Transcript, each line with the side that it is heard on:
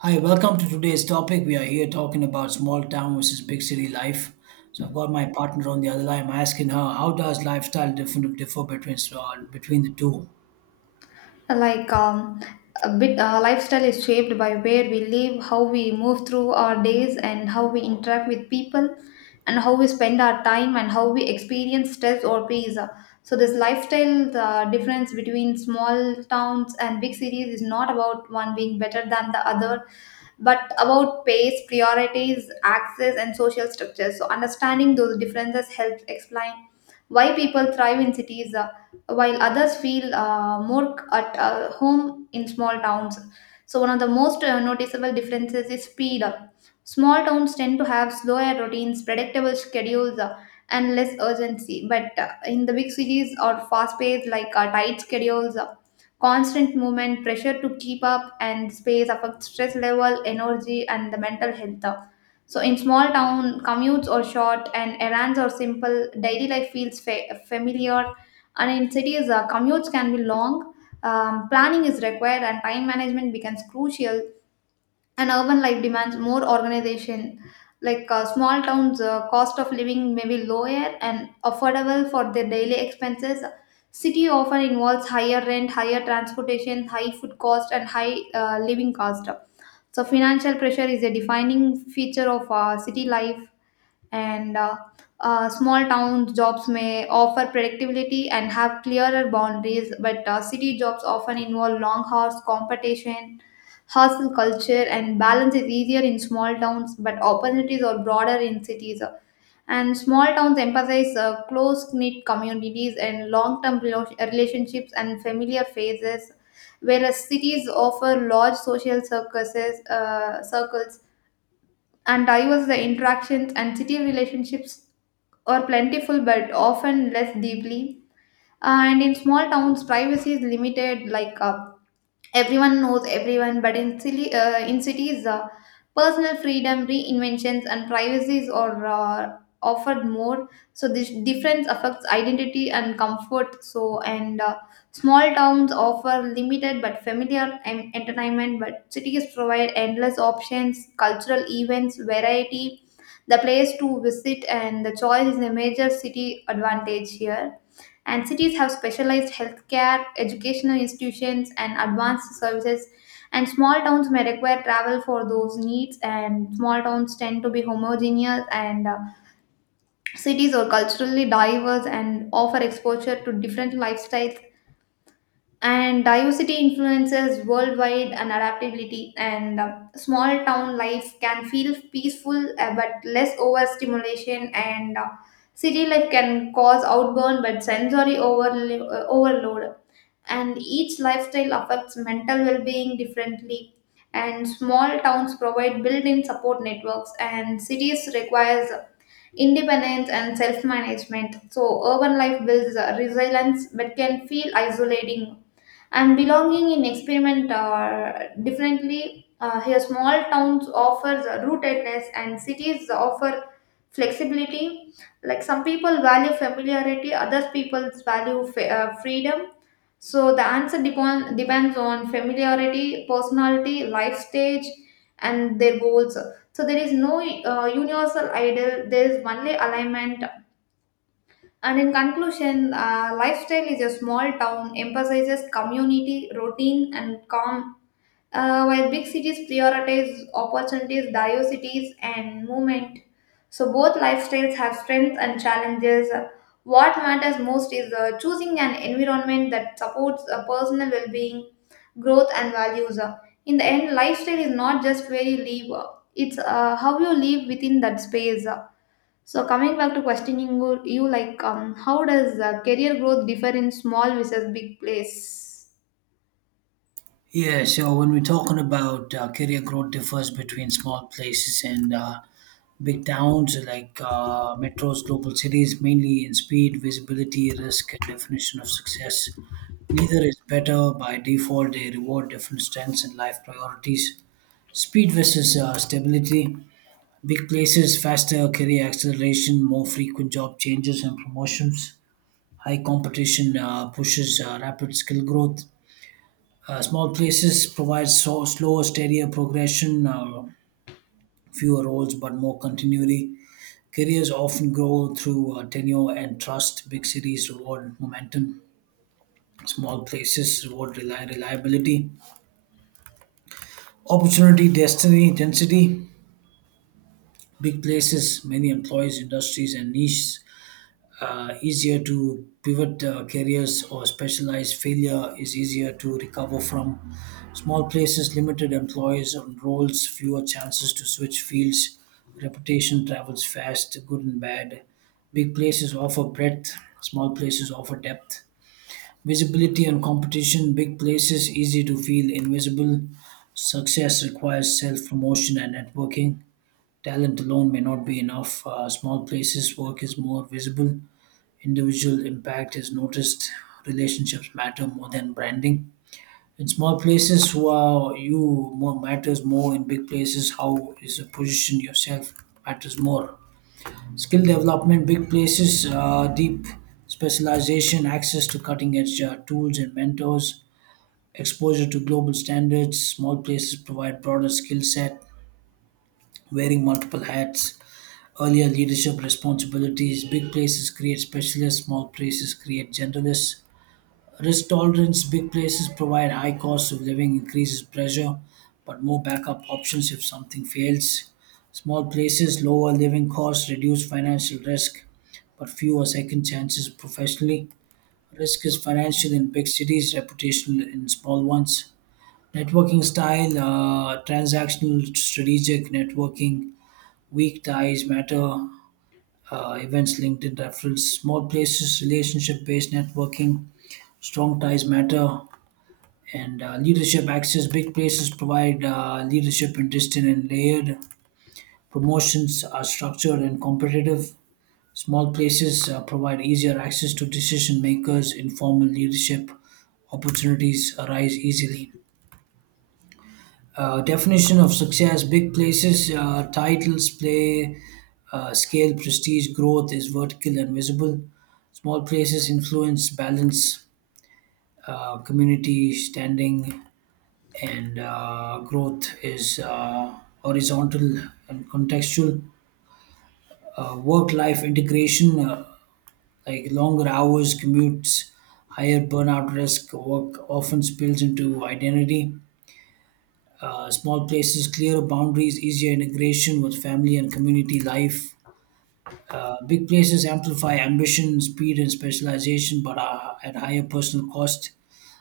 right: Hi, welcome to today's topic. We are here talking about small town versus big city life. So I've got my partner on the other line. I'm asking her, how does lifestyle differ between between the two?
left: Like a bit Lifestyle is shaped by where we live, how we move through our days, and how we interact with people, and how we spend our time, and how we experience stress or peace. So this lifestyle, the difference between small towns and big cities, is not about one being better than the other, but about pace, priorities, access, and social structures. So, understanding those differences helps explain why people thrive in cities, while others feel more c- at home in small towns. So, one of the most noticeable differences is speed. Small towns tend to have slower routines, predictable schedules, and less urgency. But in the big cities, or fast paced, tight schedules, constant movement, pressure to keep up, and space affect stress level, energy, and the mental health. So, in small town, commutes are short and errands are simple. Daily life feels familiar, and in cities, commutes can be long. Planning is required, and time management becomes crucial, and urban life demands more organization. Like small towns, cost of living may be lower and affordable for their daily expenses. City often involves higher rent, higher transportation, high food cost, and high living cost. So financial pressure is a defining feature of city life. And Small town jobs may offer predictability and have clearer boundaries, but city jobs often involve long hours, competition, hustle culture, and balance is easier in small towns, but opportunities are broader in cities. And small towns emphasize close knit communities and long term relationships and familiar faces, whereas cities offer large social circles and diverse the interactions, and city relationships or plentiful but often less deeply. And in small towns, privacy is limited, everyone knows everyone, but in cities, personal freedom, reinventions, and privacies are offered more. So this difference affects identity and comfort. So and Small towns offer limited but familiar entertainment, but cities provide endless options, cultural events, variety, the place to visit, and the choice is a major city advantage here. And cities have specialized healthcare, educational institutions, and advanced services. And small towns may require travel for those needs, and small towns tend to be homogeneous, and cities are culturally diverse and offer exposure to different lifestyles. And diversity influences worldwide and adaptability, and small town life can feel peaceful, but less overstimulation, and city life can cause outburn but sensory overload, and each lifestyle affects mental well-being differently. And small towns provide built-in support networks, and cities requires independence and self-management. So urban life builds resilience but can feel isolating, and belonging in experiment are differently here. Small towns offers rootedness and cities offer flexibility. Like some people value familiarity, others people value freedom. So the answer depends on familiarity, personality, life stage, and their goals. So there is no universal ideal, there is only alignment. And in conclusion, lifestyle is, a small town emphasizes community, routine, and calm, while big cities prioritize opportunities, diversities, and movement. So both lifestyles have strengths and challenges. What matters most is choosing an environment that supports a personal well-being, growth, and values. In the end, lifestyle is not just where you live; it's how you live within that space. So coming back to questioning you, how does career growth differ in small versus big place?
right: Yeah, so when we're talking about career growth differs between small places and big towns like metros, global cities, mainly in speed, visibility, risk, and definition of success. Neither is better by default. They reward different strengths and life priorities. Speed versus stability. Big places, faster career acceleration, more frequent job changes and promotions. High competition pushes rapid skill growth. Small places provide so, slower, steadier progression, fewer roles but more continuity. Careers often grow through tenure and trust. Big cities reward momentum. Small places reward reliability, opportunity, destiny, density. Big places, many employees, industries, and niches easier to pivot careers or specialize. Failure is easier to recover from. Small places, limited employees and roles, fewer chances to switch fields. Reputation travels fast, good and bad. Big places offer breadth, small places offer depth. Visibility and competition, big places easy to feel invisible. Success requires self promotion and networking. Talent alone may not be enough. Small places, work is more visible, individual impact is noticed. Relationships matter more than branding. In small places, who are you more matters more. In big places, how is the position yourself matters more. Skill development, big places, deep specialization, access to cutting edge tools and mentors, exposure to global standards. Small places provide broader skill set, wearing multiple hats. Earlier leadership responsibilities, big places create specialists, small places create generalists. Risk tolerance, big places provide high cost of living, increases pressure, but more backup options if something fails. Small places, lower living costs, reduce financial risk, but fewer second chances professionally. Risk is financial in big cities, reputational in small ones. Networking style, transactional, strategic networking, weak ties matter, events, LinkedIn referrals. Small places, relationship based networking, strong ties matter, and leadership access. Big places provide leadership in distant and layered. Promotions are structured and competitive. Small places provide easier access to decision makers. Informal leadership opportunities arise easily. Definition of success, big places, titles, play, scale, prestige, growth is vertical and visible. Small places, influence balance, community, standing, and growth is horizontal and contextual. Work life integration, like longer hours, commutes, higher burnout risk, work often spills into identity. Small places, clearer boundaries, easier integration with family and community life. Big places amplify ambition, speed, and specialization, but are at higher personal cost.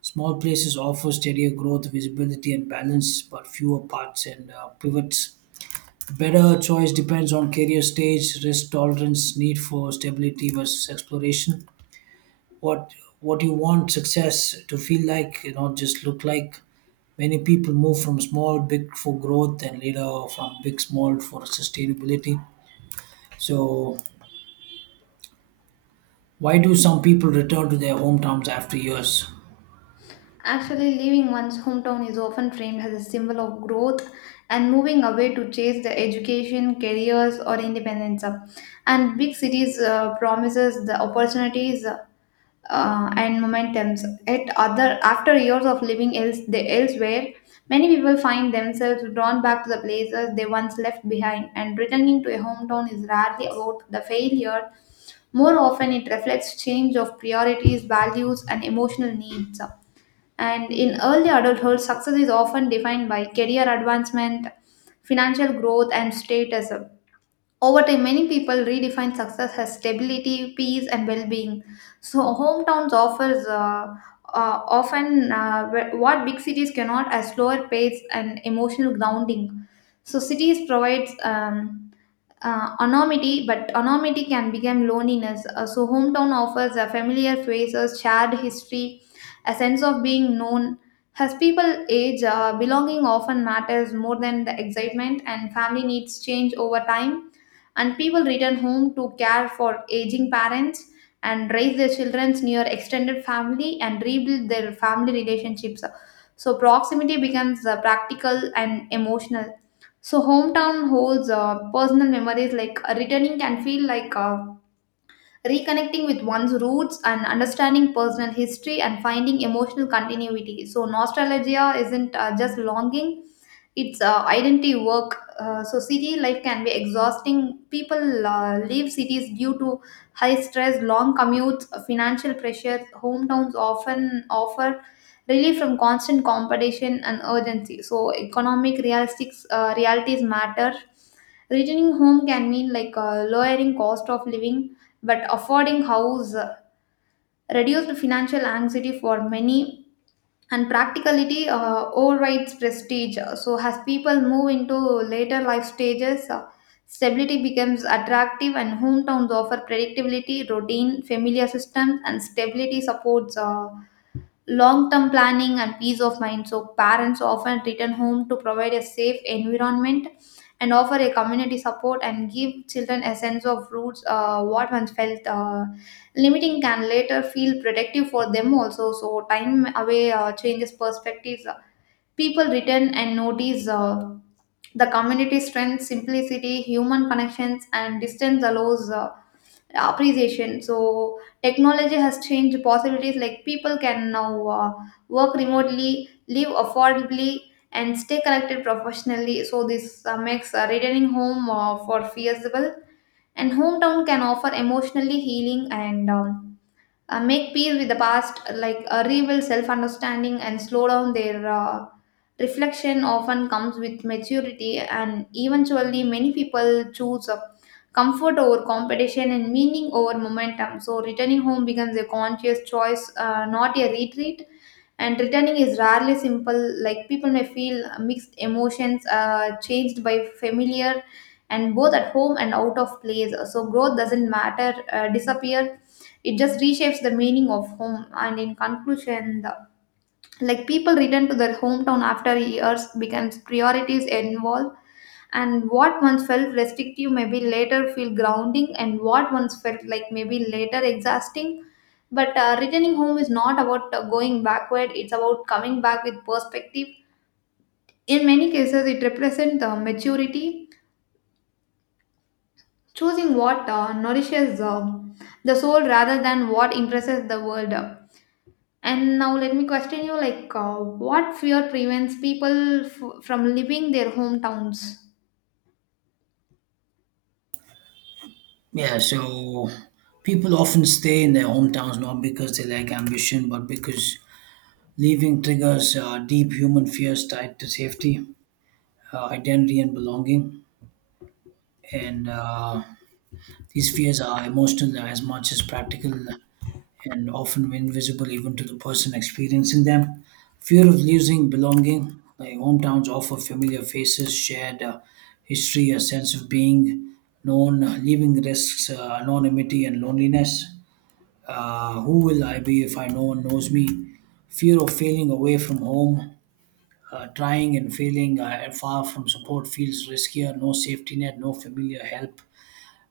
right: Small places offer steadier growth, visibility, and balance, but fewer paths and pivots. Better choice depends on career stage, risk tolerance, need for stability versus exploration. What what you want success to feel like, you know, just look like. Many people move from small big for growth, and later from big small for sustainability. So why do some people return to their hometowns after years?
left: Actually, leaving one's hometown is often framed as a symbol of growth and moving away to chase the education, careers, or independence. And big cities promises the opportunities, and momentums. At other, after years of living elsewhere, many people find themselves drawn back to the places they once left behind, and returning to a hometown is rarely about the failure. More often, it reflects change of priorities, values, and emotional needs. And in early adulthood, success is often defined by career advancement, financial growth, and status. Over time, many people redefine success as stability, peace, and well-being. So, hometowns offers, often, what big cities cannot, a slower pace and emotional grounding. So, cities provides, anonymity, but anonymity can become loneliness. So, hometown offers a familiar faces, shared history, a sense of being known. As people age, belonging often matters more than the excitement, and family needs change over time. And people return home to care for aging parents and raise their children near extended family and rebuild their family relationships. So, proximity becomes practical and emotional. So, hometown holds personal memories, returning can feel like reconnecting with one's roots and understanding personal history and finding emotional continuity. So, nostalgia isn't just longing, it's identity work. So city life can be exhausting. People leave cities due to high stress, long commutes, financial pressures. Hometowns often offer relief from constant competition and urgency. So economic realistics realities matter. Returning home can mean, lowering cost of living, but affording house, reduced financial anxiety for many, and practicality overrides prestige. So, as people move into later life stages, stability becomes attractive, and hometowns offer predictability, routine, familiar systems, and stability supports long term planning and peace of mind. So, parents often return home to provide a safe environment and offer a community support and give children a sense of roots. What once felt limiting can later feel protective for them also. So, time away changes perspectives. People return and notice the community strength, simplicity, human connections, and distance allows appreciation. So technology has changed possibilities. Like people can now work remotely, live affordably, and stay connected professionally. So this makes returning home for feasible. And hometown can offer emotionally healing and make peace with the past, like a rebuild self understanding and slow down their reflection, often comes with maturity. And eventually, many people choose comfort over competition and meaning over momentum. So, returning home becomes a conscious choice, not a retreat. And returning is rarely simple, like people may feel mixed emotions, changed by familiar and both at home and out of place. So growth doesn't matter disappear, it just reshapes the meaning of home. And in conclusion, the like people return to their hometown after years becomes priorities involved, and what once felt restrictive may be later feel grounding, and what once felt like maybe later exhausting, but returning home is not about going backward, it's about coming back with perspective. In many cases it represents maturity, choosing what nourishes the soul rather than what impresses the world. And now let me question you, like, what fear prevents people from leaving their hometowns?
right: Yeah, so people often stay in their hometowns not because they lack ambition, but because leaving triggers deep human fears tied to safety, identity and belonging. And These fears are emotional as much as practical, and often invisible even to the person experiencing them. Fear of losing belonging, like hometowns offer familiar faces, shared history, a sense of being known, leaving risks, anonymity, and loneliness. Who will I be if I no one knows me? Fear of failing away from home, trying and failing far from support feels riskier. No safety net, no familiar help,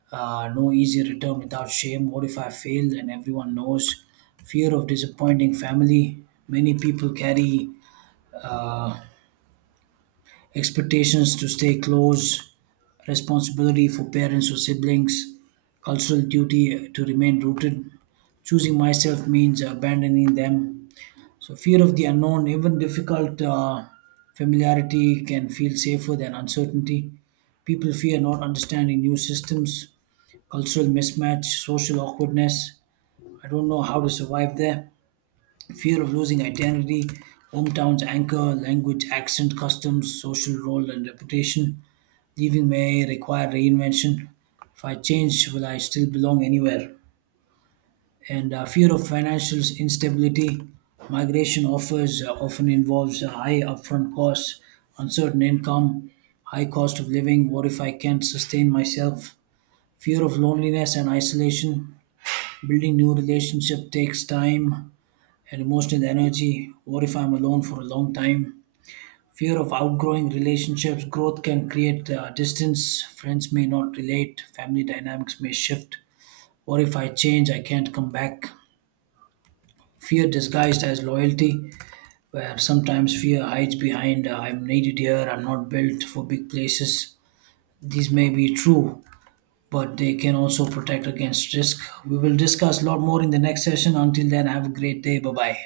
right: no easy return without shame. What if I failed and everyone knows? Fear of disappointing family. Many people carry uh, expectations to stay close, responsibility for parents or siblings, cultural duty to remain rooted. Choosing myself means abandoning them. So, fear of the unknown, even difficult familiarity can feel safer than uncertainty. People fear not understanding new systems, cultural mismatch, social awkwardness. I don't know how to survive there. Fear of losing identity, hometown's anchor, language, accent, customs, social role, and reputation. Leaving may require reinvention. If I change, will I still belong anywhere? And Fear of financial instability. Migration offers often involves high upfront costs, uncertain income, high cost of living. What if I can't sustain myself? Fear of loneliness and isolation. Building new relationship takes time and emotional energy. What if I'm alone for a long time? Fear of outgrowing relationships. Growth can create distance. Friends may not relate. Family dynamics may shift. What if I change? I can't come back. Fear disguised as loyalty, where sometimes fear hides behind I'm needed here, I'm not built for big places. These may be true, but they can also protect against risk. We will discuss a lot more in the next session. Until then, have a great day. Bye bye.